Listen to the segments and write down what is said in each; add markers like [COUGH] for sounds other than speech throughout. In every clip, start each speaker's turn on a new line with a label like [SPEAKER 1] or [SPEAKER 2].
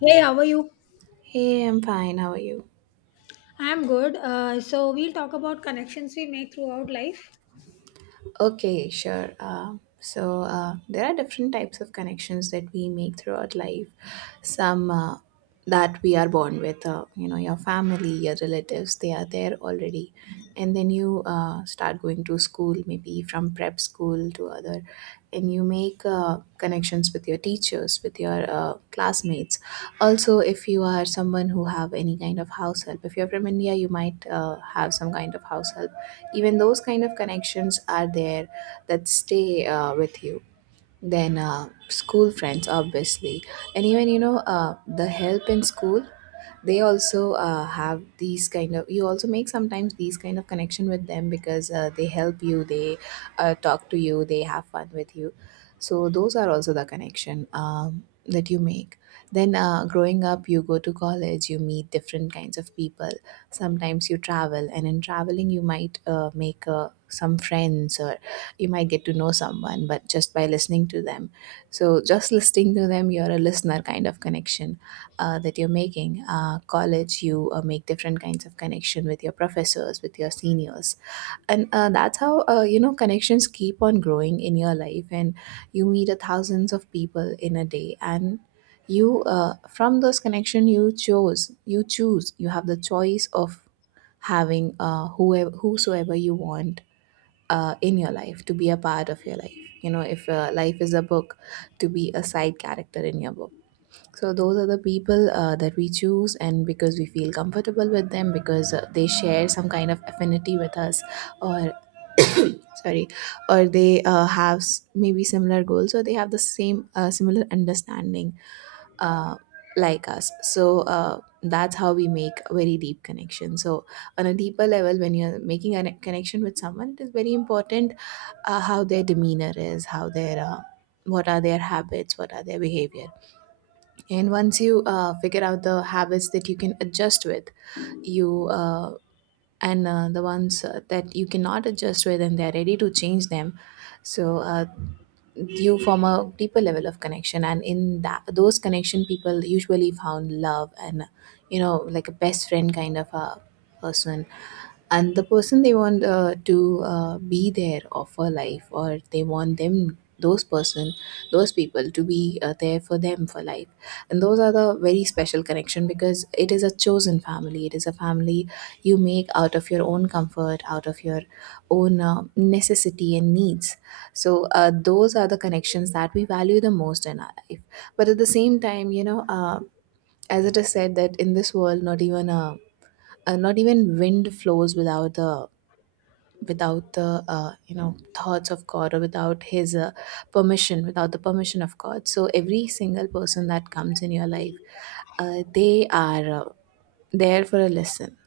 [SPEAKER 1] Hey, how are you?
[SPEAKER 2] Hey, I'm fine. How are you?
[SPEAKER 1] I'm good. So we'll talk about connections we make throughout life.
[SPEAKER 2] Okay, sure. So there are different types of connections that we make throughout life. Some that we are born with, your family, your relatives, they are there already. And then you start going to school, maybe from prep school to other, and you make connections with your teachers, with your classmates. Also, if you are someone who have any kind of house help, if you're from India, you might have some kind of house help. Even those kind of connections are there, that stay with you. Then school friends, obviously. And even the help in school, they also have these kind of — you also make sometimes these kind of connection with them, because they help you, they talk to you, they have fun with you. So those are also the connection that you make. Then growing up, you go to college, you meet different kinds of people. Sometimes you travel, and in traveling you might make some friends, or you might get to know someone but just by listening to them. So just listening to them, you're a listener kind of connection that you're making. College, you make different kinds of connection with your professors, with your seniors. And that's how, connections keep on growing in your life, and you meet a thousands of people in a day. And you from those connection, you choose you have the choice of having whoever whosoever you want in your life, to be a part of your life. You know, if life is a book, to be a side character in your book. So those are the people that we choose, and because we feel comfortable with them, because they share some kind of affinity with us, or sorry, or they have, maybe, similar goals, or they have the same similar understanding uh, like us. So that's how we make a very deep connection. So on a deeper level, when you're making a connection with someone, it is very important how their demeanor is, how their what are their habits, what are their behavior. And once you figure out the habits that you can adjust with, you and the ones that you cannot adjust with, and they are ready to change them. So you form a deeper level of connection, and in that those connection, people usually found love and, you know, like a best friend kind of a person. And the person they want to be there of a life, or they want them — those person, those people — to be there for them for life. And those are the very special connection, because it is a chosen family, it is a family you make out of your own comfort, out of your own necessity and needs. So those are the connections that we value the most in our life. But at the same time, as it is said that in this world, not even a not even wind flows without the — without the thoughts of god, or without his permission, without the permission of god. So every single person that comes in your life, they are there for a lesson.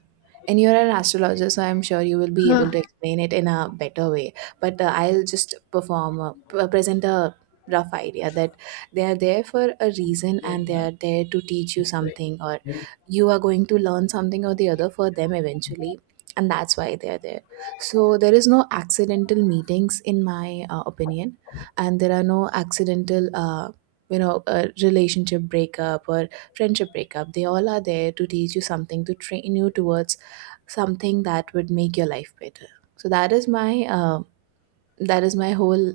[SPEAKER 2] And you're an astrologer, so I'm sure you will be able
[SPEAKER 1] Uh,
[SPEAKER 2] to explain it in a better way. But I'll just present a rough idea that they are there for a reason, and they are there to teach you something, or you are going to learn something or the other for them eventually. And that's why they are there. So there is no accidental meetings, in my opinion. And there are no accidental — a relationship breakup or friendship breakup. They all are there to teach you something, to train you towards something that would make your life better. So that is my whole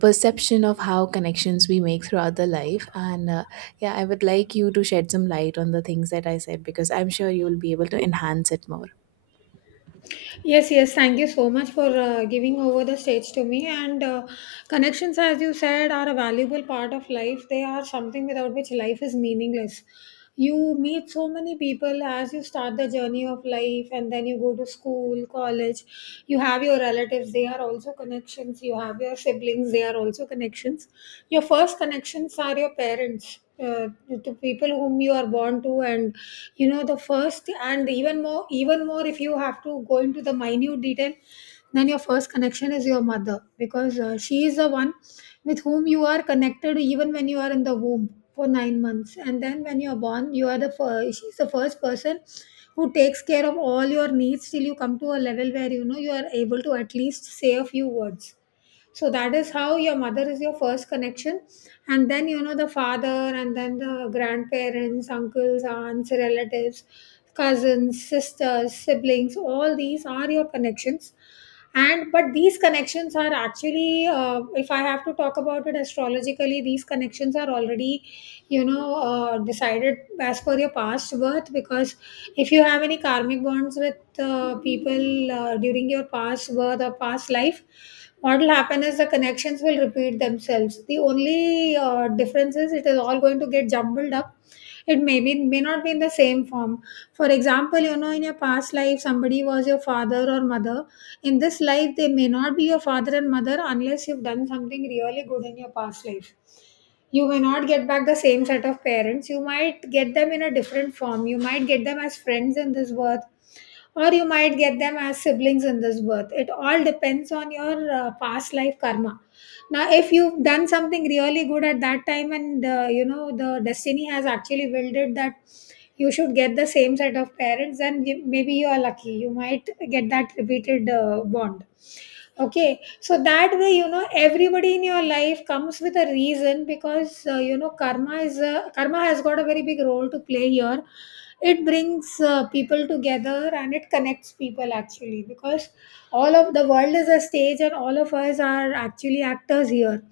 [SPEAKER 2] perception of how connections we make throughout the life. And yeah, I would like you to shed some light on the things that I said, because I'm sure you will be able to enhance it more.
[SPEAKER 1] yes. Thank you so much for giving over the stage to me. And Connections, as you said, are a valuable part of life. They are something without which life is meaningless. You meet so many people as you start the journey of life, and then you go to school, college. You have your relatives; they are also connections. You have your siblings; they are also connections. Your first connections are your parents, to people whom you are born to. And you know, the first, and even more, if you have to go into the minute detail, then your first connection is your mother, because she is the one with whom you are connected even when you are in the womb for 9 months. And then when you are born, you are the first she's the first person who takes care of all your needs, till you come to a level where, you know, you are able to at least say a few words. So that is how your mother is your first connection. And then, you know, the father, and then the grandparents, uncles, aunts, relatives, cousins, sisters, siblings, all these are your connections. And but these connections are actually, if I have to talk about it astrologically, these connections are already, you know, decided as per your past birth. Because if you have any karmic bonds with people during your past birth or past life, what will happen is the connections will repeat themselves. The only difference is it is all going to get jumbled up. It may be, may not be in the same form. For example, you know, in your past life, somebody was your father or mother. In this life, they may not be your father and mother, unless you've done something really good in your past life. You may not get back the same set of parents. You might get them in a different form. You might get them as friends in this birth, or you might get them as siblings in this birth. It all depends on your past life karma. Now, if you've done something really good at that time, and you know, the destiny has actually willed it that you should get the same set of parents, then maybe you are lucky, you might get that repeated bond. Okay, so that way, you know, everybody in your life comes with a reason, because you know, karma has got a very big role to play here. It brings people together, and it connects people actually, because all of the world is a stage, and all of us are actually actors here.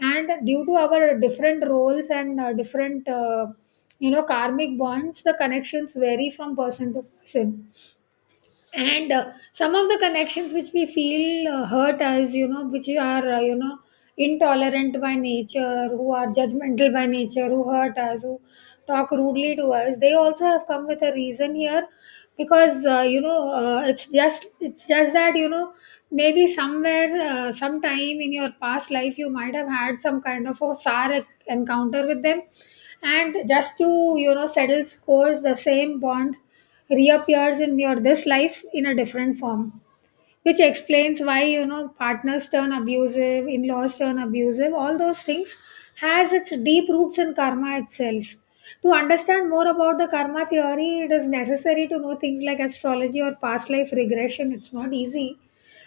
[SPEAKER 1] And due to our different roles, and different, you know, karmic bonds, the connections vary from person to person. And some of the connections which we feel hurt, as you know, which are, you know, intolerant by nature, who are judgmental by nature, who hurt us, who talk rudely to us, they also have come with a reason here. Because you know, it's just that, you know, maybe somewhere, sometime in your past life, you might have had some kind of a sour encounter with them. And just to, you know, settle scores, the same bond reappears in your this life in a different form. Which explains why, you know, partners turn abusive, in-laws turn abusive, all those things has its deep roots in karma itself. To understand more about the karma theory, it is necessary to know things like astrology or past life regression. It's not easy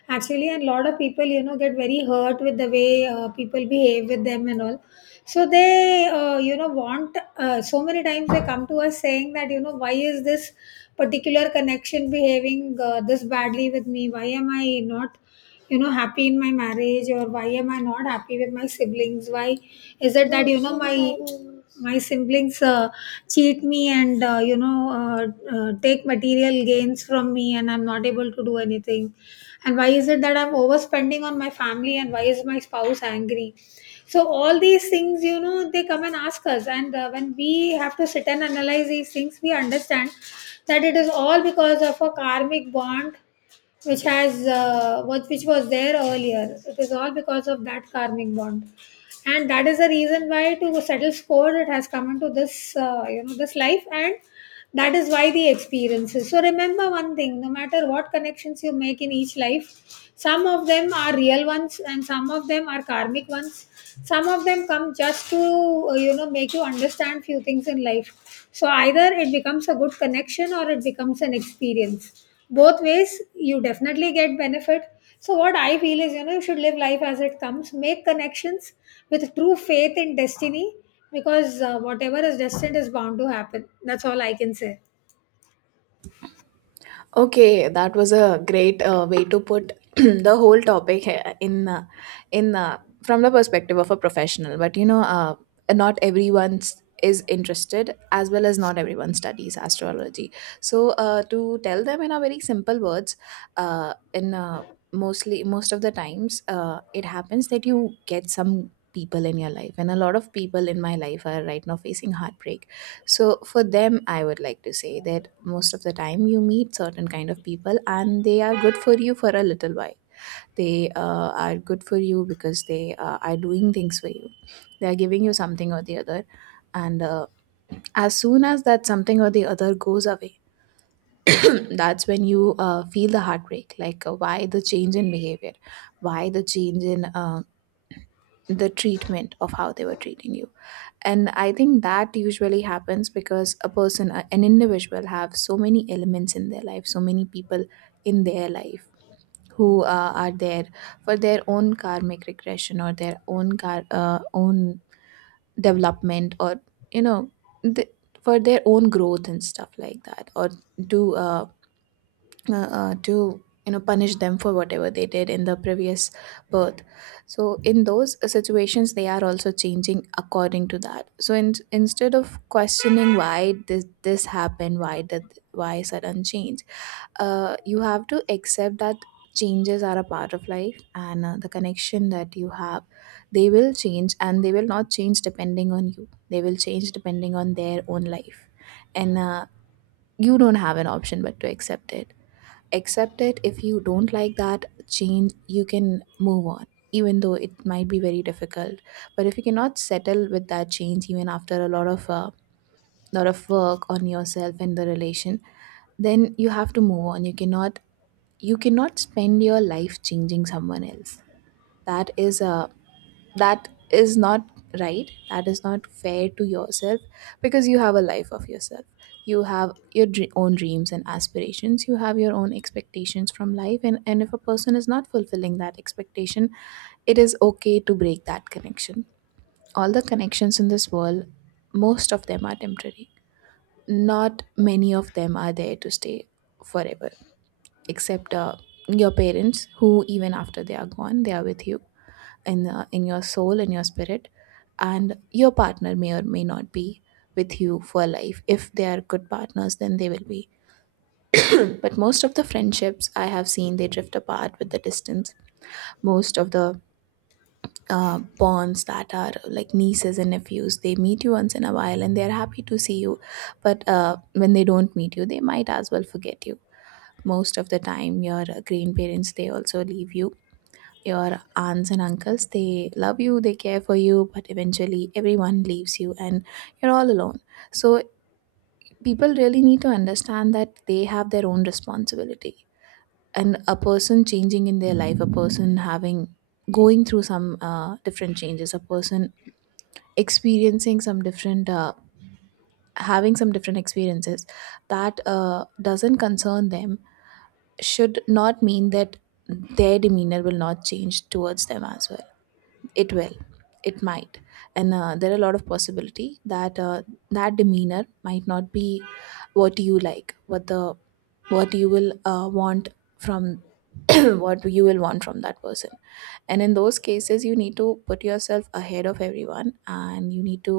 [SPEAKER 1] actually. And a lot of people, you know, get very hurt with the way people behave with them and all. So they, you know, want, so many times they come to us saying that, you know, why is this particular connection behaving this badly with me? Why am I not, you know, happy in my marriage? Or why am I not happy with my siblings? Why is it that, you know, my siblings cheat me, and you know, take material gains from me, and I'm not able to do anything? And why is it that I'm overspending on my family, and why is my spouse angry? So all these things, you know, they come and ask us, and when we have to sit and analyze these things, we understand that it is all because of a karmic bond, which has, what which was there earlier. It is all because of that karmic bond, and that is the reason why, to settle score, it has come into this, you know, this life. And that is why the experiences. So remember one thing: no matter what connections you make in each life, some of them are real ones, and some of them are karmic ones. Some of them come just to, you know, make you understand few things in life. So either it becomes a good connection, or it becomes an experience. Both ways, you definitely get benefit. So what I feel is, you know, you should live life as it comes. Make connections with true faith in destiny, because whatever is destined is bound to happen. That's all I can say.
[SPEAKER 2] Okay, that was a great way to put [CLEARS THROAT] the whole topic, he- in from the perspective of a professional. But, you know, not everyone's is interested, as well as not everyone studies astrology. So to tell them in a very simple words, in most of the times, it happens that you get some people in your life, and a lot of people in my life are right now facing heartbreak. So for them, I would like to say that most of the time you meet certain kind of people, and they are good for you for a little while. They are good for you because they are doing things for you, they are giving you something or the other. And as soon as that something or the other goes away, [CLEARS THROAT] that's when you feel the heartbreak, like, why the change in behavior, why the change in the treatment, of how they were treating you. And I think that usually happens because a person, an individual, have so many elements in their life, so many people in their life who are there for their own karmic regression, or their own car own development, or, you know, th- for their own growth and stuff like that, or to uh, to punish them for whatever they did in the previous birth. So in those situations, they are also changing according to that. So instead of questioning why this happened, why that, why sudden change, you have to accept that changes are a part of life. And the connection that you have, they will change and they will not change depending on you. They will change depending on their own life. And you don't have an option but to accept it. Accept it. If you don't like that change, you can move on, even though it might be very difficult. But if you cannot settle with that change, even after a lot of work on yourself and the relation, then you have to move on. You cannot — you cannot spend your life changing someone else. That is that is not right, that is not fair to yourself. Because you have a life of yourself, you have your own dreams and aspirations, you have your own expectations from life. And if a person is not fulfilling that expectation, it is okay to break that connection. All the connections in this world, most of them are temporary. Not many of them are there to stay forever, except your parents, who even after they are gone, they are with you in your soul, in your spirit. And your partner may or may not be with you for life. If they are good partners, then they will be. But most of the friendships I have seen, they drift apart with the distance. Most of the bonds that are like nieces and nephews, they meet you once in a while and they are happy to see you. But when they don't meet you, they might as well forget you. Most of the time your grandparents, they also leave you. Your aunts and uncles, they love you, they care for you, but eventually everyone leaves you and you're all alone. So people really need to understand that they have their own responsibility. And a person changing in their life, a person having — going through some different changes, a person experiencing some different having some different experiences that doesn't concern them, should not mean that their demeanor will not change towards them as well. It will. It might. And there are a lot of possibility that that demeanor might not be what you like, what the — what you will want from, [CLEARS THROAT] what you will want from that person. And in those cases, you need to put yourself ahead of everyone, and you need to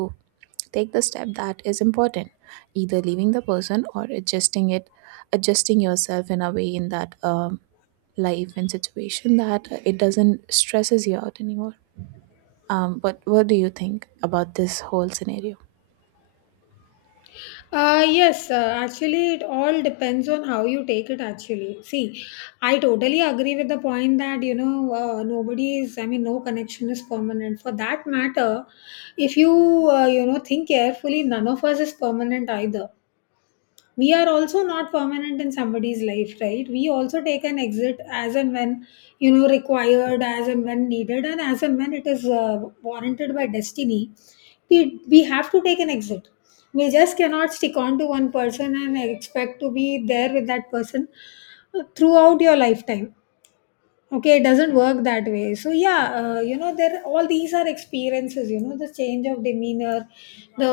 [SPEAKER 2] take the step that is important, either leaving the person or adjusting it, adjusting yourself in a way, in that life and situation, that it doesn't stresses you out anymore. But what do you think about this whole scenario?
[SPEAKER 1] Yes, actually, it all depends on how you take it. Actually, see, I totally agree with the point that, you know, nobody is, I mean, no connection is permanent. For that matter, if you, you know, think carefully, none of us is permanent either. We are also not permanent in somebody's life, right? We also take an exit as and when, you know, required, as and when needed, and as and when it is warranted by destiny, we have to take an exit. We just cannot stick on to one person and expect to be there with that person throughout your lifetime. Okay, it doesn't work that way. So yeah, you know, there, all these are experiences. You know, the change of demeanor, the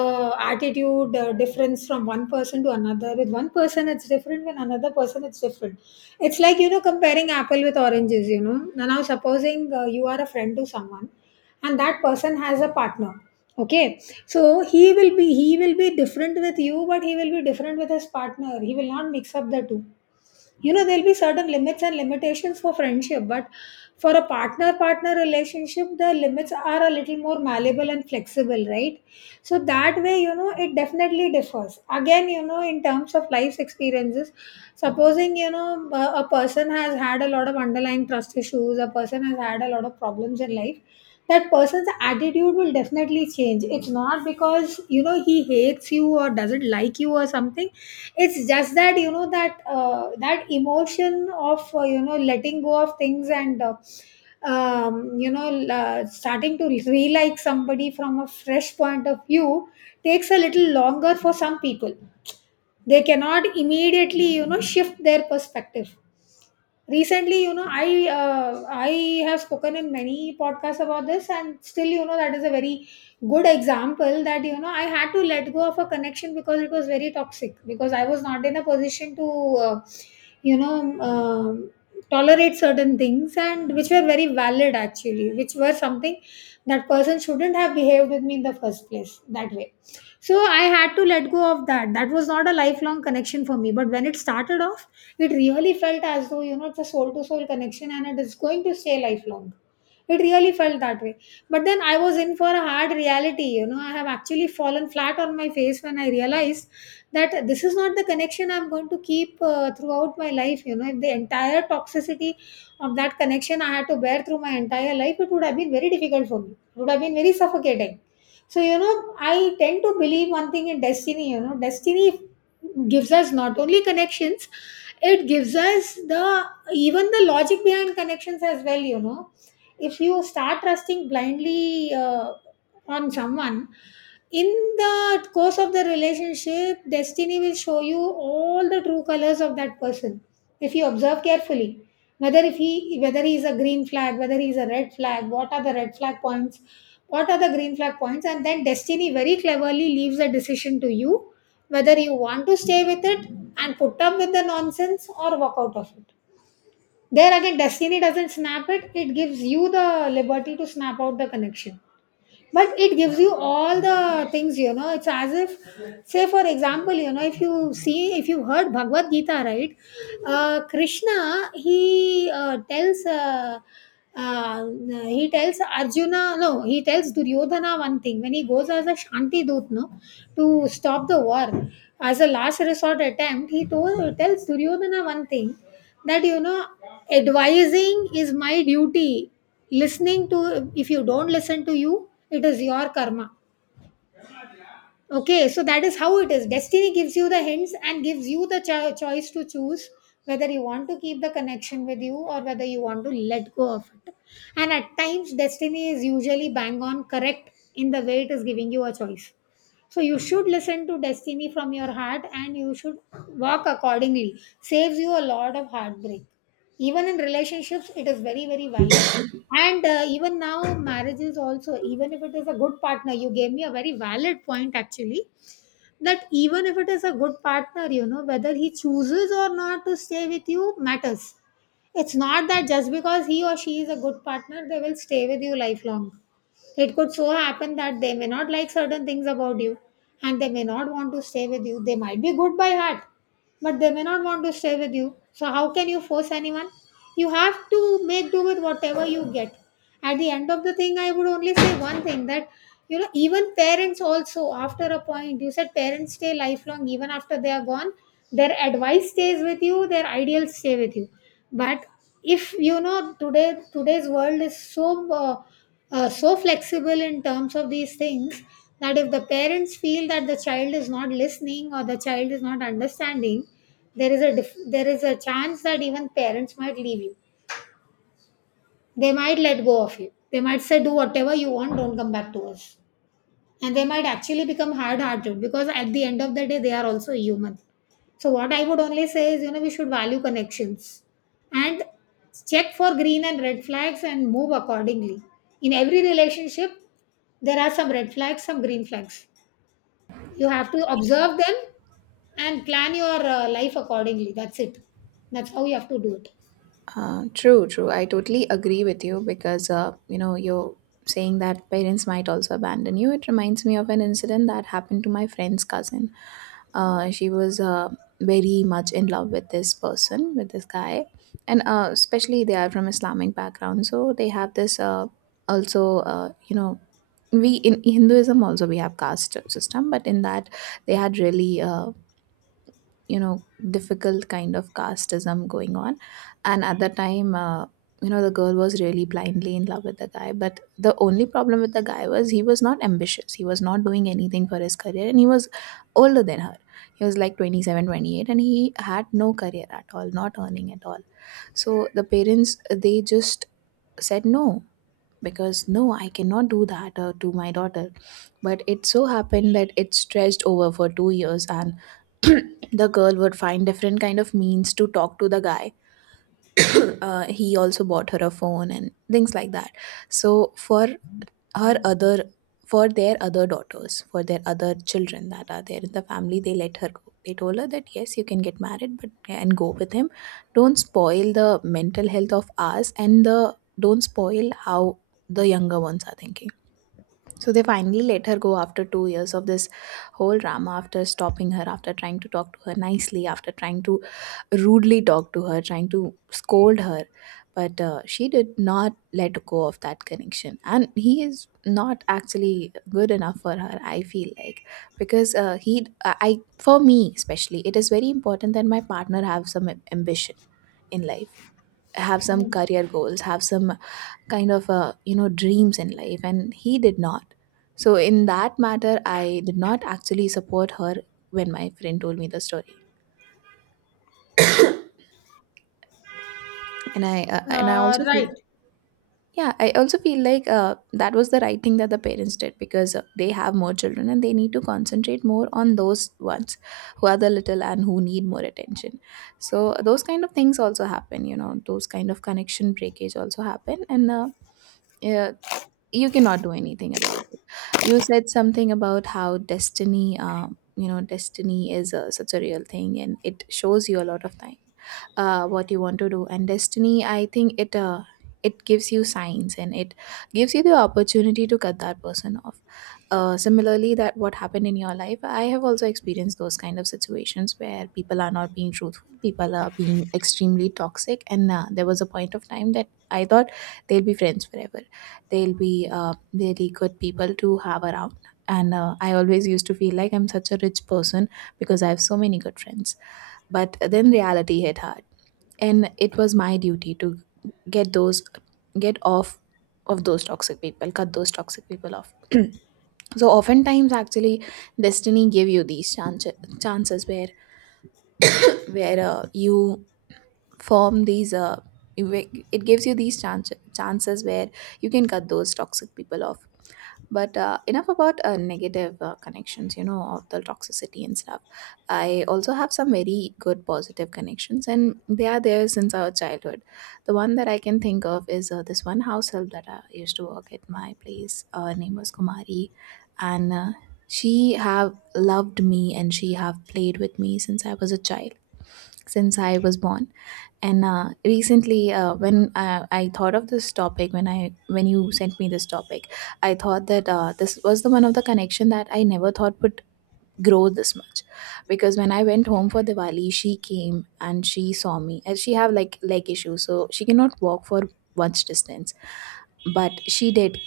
[SPEAKER 1] attitude, the difference from one person to another, with one person it's different, with another person it's different. It's like, you know, comparing apple with oranges, you know. Now supposing, you are a friend to someone, and that person has a partner. Okay, so he will be different with you, but he will be different with his partner. He will not mix up the two. You know, there'll be certain limits and limitations for friendship, but for a partner partner relationship, the limits are a little more malleable and flexible, right? So that way, you know, it definitely differs. Again, you know, in terms of life's experiences, supposing you know, a person has had a lot of underlying trust issues, a person has had a lot of problems in life, that person's attitude will definitely change. It's not because, you know, he hates you or doesn't like you or something. It's just that, you know, that that emotion of, you know, letting go of things, and you know, starting to re-like somebody from a fresh point of view takes a little longer for some people. They cannot immediately, you know, shift their perspective. Recently, you know, I have spoken in many podcasts about this, and still, you know, that is a very good example, that, you know, I had to let go of a connection, because it was very toxic, because I was not in a position to, you know, tolerate certain things, and which were very valid actually, which were something that person shouldn't have behaved with me in the first place that way. So I had to let go of that. That was not a lifelong connection for me, but when it started off, it really felt as though, you know, it's a soul to soul connection, and it is going to stay lifelong. It really felt that way. But then I was in for a hard reality. You know, I have actually fallen flat on my face when I realized that this is not the connection I'm going to keep throughout my life. You know, if the entire toxicity of that connection I had to bear through my entire life, it would have been very difficult for me, it would have been very suffocating. So, you know, I tend to believe one thing in destiny. You know, destiny gives us not only connections, it gives us the even the logic behind connections as well, you know. If you start trusting blindly on someone, in the course of the relationship, destiny will show you all the true colors of that person if you observe carefully, whether if he whether he is a green flag, whether he is a red flag, what are the red flag points, what are the green flag points. And then destiny very cleverly leaves a decision to you whether you want to stay with it and put up with the nonsense or walk out of it. There again, destiny doesn't snap it. Gives you the liberty to snap out the connection, but it gives you all the things. It's as if, say, for example, if you heard Bhagavad Gita, right? Krishna, uh, he tells Arjuna, no, he tells Duryodhana one thing when he goes as a Shanti Dut, no, to stop the war as a last resort attempt. He told tells Duryodhana one thing, that, advising is my duty. Listening to, if you don't listen to you, it is your karma. Okay, so that is how it is. Destiny gives you the hints and gives you the choice to choose whether you want to keep the connection with you or whether you want to let go of it. And at times, destiny is usually bang on correct in the way it is giving you a choice. So you should listen to destiny from your heart and you should walk accordingly. Saves you a lot of heartbreak. Even in relationships, it is very, very valid. And even now, marriage is also, even if it is a good partner, you gave me a very valid point actually, that even if it is a good partner, whether he chooses or not to stay with you matters. It's not that just because he or she is a good partner, they will stay with you lifelong. It could so happen that they may not like certain things about you, and they may not want to stay with you. They might be good by heart, but they may not want to stay with you. So, how can you force anyone? You have to make do with whatever you get. At the end of the thing, I would only say one thing, that, even parents also, after a point, you said parents stay lifelong, even after they are gone, their advice stays with you, their ideals stay with you. But if you know, today's world is so so flexible in terms of these things, that if the parents feel that the child is not listening or the child is not understanding, there is a chance that even parents might leave you. They might let go of you, they might say, do whatever you want, don't come back to us, and they might actually become hard hearted because at the end of the day they are also human. So what I would only say is, we should value connections and check for green and red flags and move accordingly. In every relationship there are some red flags, some green flags. You have to observe them and plan your life accordingly. That's it. That's how you have to do it.
[SPEAKER 2] True, true. I totally agree with you because, you know, you're saying that parents might also abandon you. It reminds me of an incident that happened to my friend's cousin. She was very much in love with this person, with this guy. And especially they are from Islamic background. So they have this also, we in Hinduism also we have caste system, but in that they had really you know difficult kind of casteism going on. And at the time the girl was really blindly in love with the guy, but the only problem with the guy was he was not ambitious, he was not doing anything for his career, and he was older than her. He was like 27, 28, and he had no career at all, not earning at all. So the parents they just said no, because no, I cannot do that to my daughter. But it so happened that it stretched over for 2 years, and [CLEARS THROAT] the girl would find different kind of means to talk to the guy. He also bought her a phone and things like that. So for her other for their other daughters, for their other children that are there in the family, they let her go. They told her that yes, you can get married but yeah, and go with him. Don't spoil the mental health of us, and the don't spoil how the younger ones are thinking. So they finally let her go after 2 years of this whole drama, after stopping her, after trying to talk to her nicely, after trying to rudely talked to her, trying to scold her. But she did not let go of that connection. And he is not actually good enough for her, I feel like. Because for me especially, it is very important that my partner have some ambition in life, have some career goals, have some kind of dreams in life, and he did not. So in that matter I did not actually support her when my friend told me the story. And I also feel. Yeah, I also feel like that was the right thing that the parents did, because they have more children and they need to concentrate more on those ones who are the little and who need more attention. So those kind of things also happen, you know, those kind of connection breakage also happen, and yeah, you cannot do anything about it. You said something about how destiny, destiny is a, such a real thing, and it shows you a lot of time what you want to do. And destiny, I think it it gives you signs, and it gives you the opportunity to cut that person off. Similarly that what happened in your life, I have also experienced those kind of situations where people are not being truthful, people are being extremely toxic. And there was a point of time that I thought they'll be friends forever, they'll be really good people to have around. And I always used to feel like I'm such a rich person because I have so many good friends. But then reality hit hard, and it was my duty to get those get off of those toxic people, cut those toxic people off. [CLEARS THROAT] So oftentimes actually destiny give you these chances, chances where you form these it gives you these chances where you can cut those toxic people off. But enough about negative connections, you know, of the toxicity and stuff. I also have some very good positive connections, and they are there since our childhood. The one that I can think of is this one house help that I used to work at my place. Her name was Kumari. And she have loved me and she have played with me since I was a child, since I was born. And recently, when I thought of this topic, when you sent me this topic, I thought that this was the one of the connection that I never thought would grow this much, because when I went home for Diwali, she came and she saw me, and she have like leg issues, so she cannot walk for much distance, but she did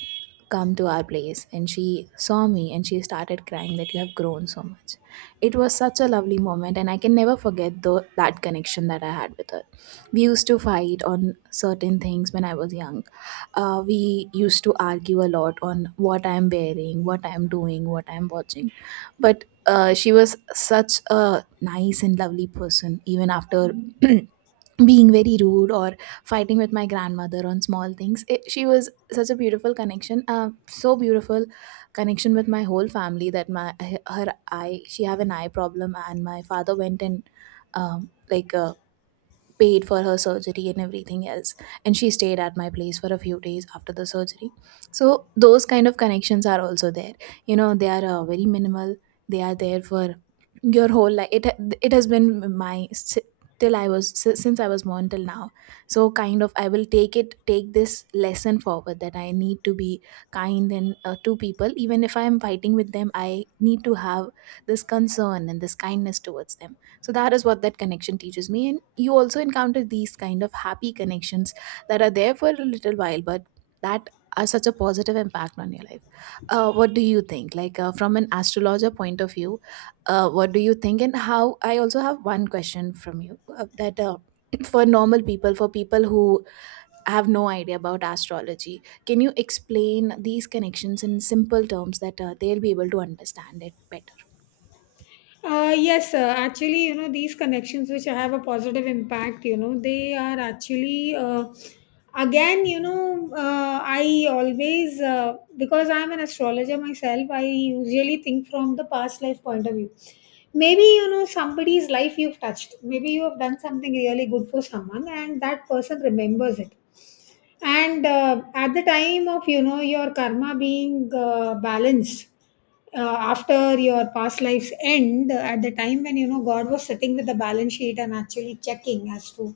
[SPEAKER 2] come to our place and she saw me and she started crying that you have grown so much. It was such a lovely moment, and I can never forget that connection that I had with her. We used to fight on certain things when I was young. We used to argue a lot on what I'm wearing, what I'm doing, what I'm watching. But she was such a nice and lovely person, even after [CLEARS THROAT] being very rude or fighting with my grandmother on small things, she was such a beautiful connection, so beautiful connection with my whole family that my her eye, she have an eye problem, and my father went and um, like uh, paid for her surgery and everything else, and she stayed at my place for a few days after the surgery. So those kind of connections are also there, you know. They are very minimal, they are there for your whole life. It has been my si- till I was since I was born till now. So kind of I will take this lesson forward, that I need to be kind and to people, even if I am fighting with them I need to have this concern and this kindness towards them. So that is what that connection teaches me, and you also encounter these kind of happy connections that are there for a little while, but that are such a positive impact on your life. What do you think, like from an astrologer point of view, what do you think? And how, I also have one question from you, that [CLEARS THROAT] for normal people, for people who have no idea about astrology, can you explain these connections in simple terms that they'll be able to understand it better?
[SPEAKER 1] Yes, actually, these connections which have a positive impact, they are actually, again, I always, because I'm an astrologer myself, I usually think from the past life point of view. Maybe, somebody's life you've touched, maybe you have done something really good for someone, and that person remembers it. And at the time of, your karma being balanced, after your past lives end, at the time when, god was sitting with the balance sheet and actually checking as to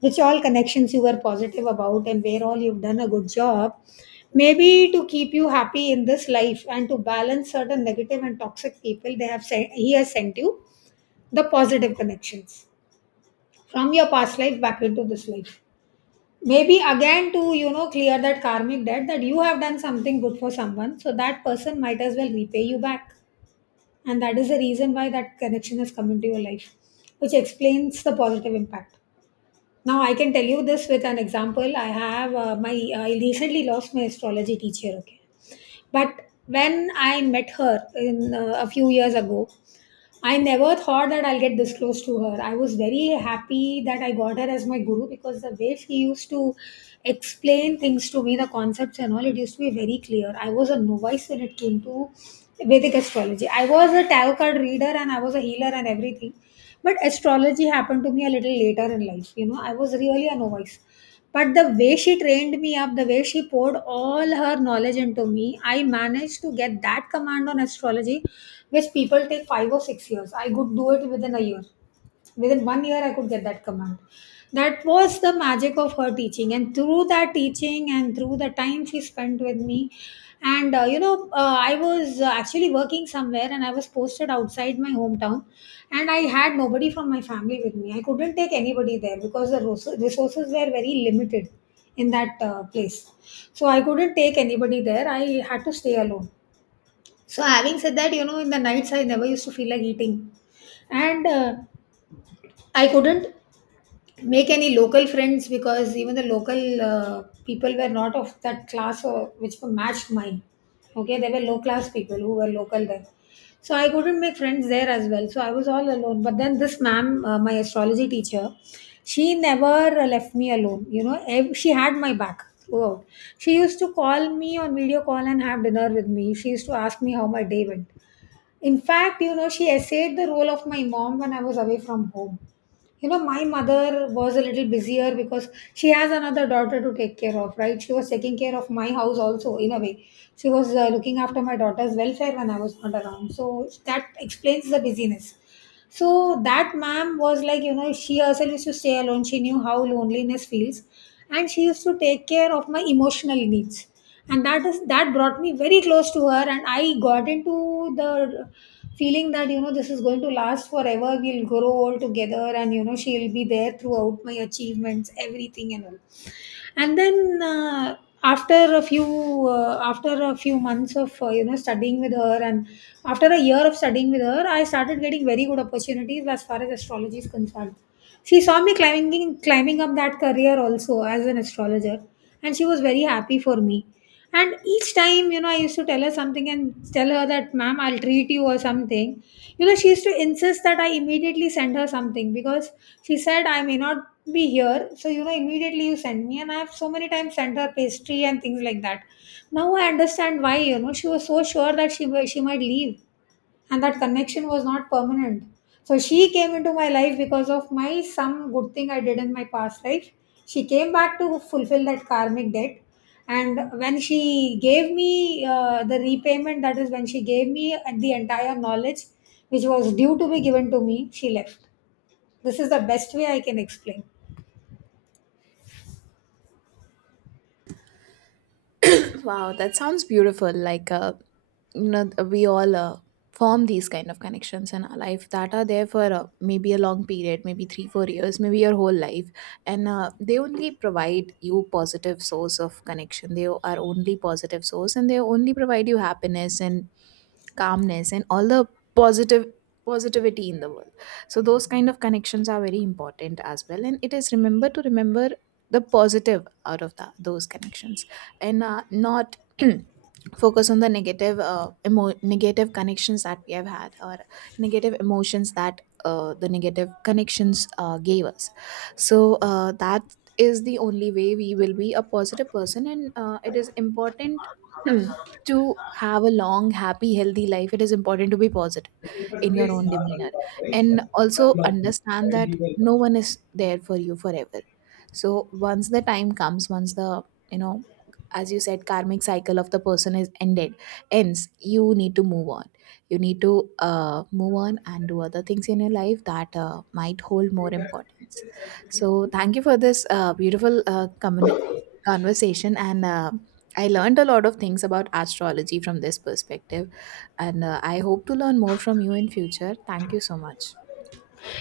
[SPEAKER 1] which all connections you were positive about and where all you've done a good job, maybe to keep you happy in this life and to balance certain negative and toxic people, they have sent he has sent you the positive connections from your past life back into this life. Maybe again to, clear that karmic debt, that you have done something good for someone so that person might as well repay you back. And that is the reason why that connection has come into your life, which explains the positive impact. Now I can tell you this with an example. I recently lost my astrology teacher, okay? But when I met her in, a few years ago, I never thought that I'll get this close to her. I was very happy that I got her as my guru because the way she used to explain things to me, the concepts and all, it used to be very clear. I was a novice when it came to Vedic astrology. I was a tarot card reader and I was a healer and everything. But astrology happened to me a little later in life. I was really a novice. But the way she trained me up, the way she poured all her knowledge into me, I managed to get that command on astrology, which people take 5 or 6 years. I could do it within a year. Within 1 year, I could get that command. That was the magic of her teaching. And through that teaching and through the time she spent with me, and I was actually working somewhere, and I was posted outside my hometown, and I had nobody from my family with me. I couldn't take anybody there because the resources were very limited in that place. So I couldn't take anybody there. I had to stay alone. So having said that, in the nights I never used to feel like eating, and I couldn't make any local friends because even the local people were not of that class, or which were matched mine. Okay, they were low class people who were local there, so I couldn't make friends there as well, so I was all alone. But then this ma'am, my astrology teacher, she never left me alone. She had my back throughout. She used to call me on video call and have dinner with me. She used to ask me how my day went. In fact, she essayed the role of my mom when I was away from home. My mother was a little busier because she has another daughter to take care of, right? She was taking care of my house also, in a way. She was looking after my daughter's welfare when I was not around. So that explains the busyness. So that ma'am was like, she herself used to stay alone. She knew how loneliness feels. And she used to take care of my emotional needs. And that brought me very close to her. And I got into the feeling that, this is going to last forever. We'll grow all together, and she'll be there throughout my achievements, everything and all. And then after a few months of, studying with her, and after a year of studying with her, I started getting very good opportunities as far as astrology is concerned. She saw me climbing up that career also as an astrologer. And she was very happy for me. And each time, I used to tell her something and tell her that, ma'am, I'll treat you or something. She used to insist that I immediately send her something because she said I may not be here. So, immediately you send me. And I have so many times sent her pastry and things like that. Now I understand why, she was so sure that she might leave and that connection was not permanent. So she came into my life because of my some good thing I did in my past life. She came back to fulfill that karmic debt, and when she gave me the repayment, that is when she gave me the entire knowledge which was due to be given to me, she left. This is the best way I can explain.
[SPEAKER 2] Wow, that sounds beautiful. Like, we all form these kind of connections in our life that are there for maybe a long period, maybe three, 4 years, maybe your whole life. And they only provide you positive source of connection. They are only positive source and they only provide you happiness and calmness and all the positive positivity in the world. So those kind of connections are very important as well, and it is remember the positive out of those connections. And not [CLEARS THROAT] focus on the negative negative connections that we have had, or negative emotions that the negative connections gave us. So that is the only way we will be a positive person. And it is important [CLEARS THROAT] to have a long, happy, healthy life. It is important to be positive in your own demeanor, and also understand that no one is there for you forever. So once the time comes, once the, you know, as you said, karmic cycle of the person ends, you need to move on. You need to move on and do other things in your life that might hold more importance. So thank you for this beautiful communication conversation, and I learned a lot of things about astrology from this perspective. And I hope to learn more from you in future. Thank you so much.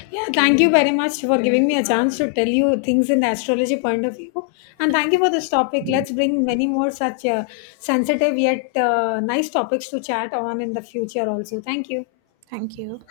[SPEAKER 1] Yeah, thank you very much for giving me a chance to tell you things in the astrology point of view. And thank you for this topic. Let's bring many more such sensitive yet nice topics to chat on in the future also. Thank you.
[SPEAKER 2] Thank you.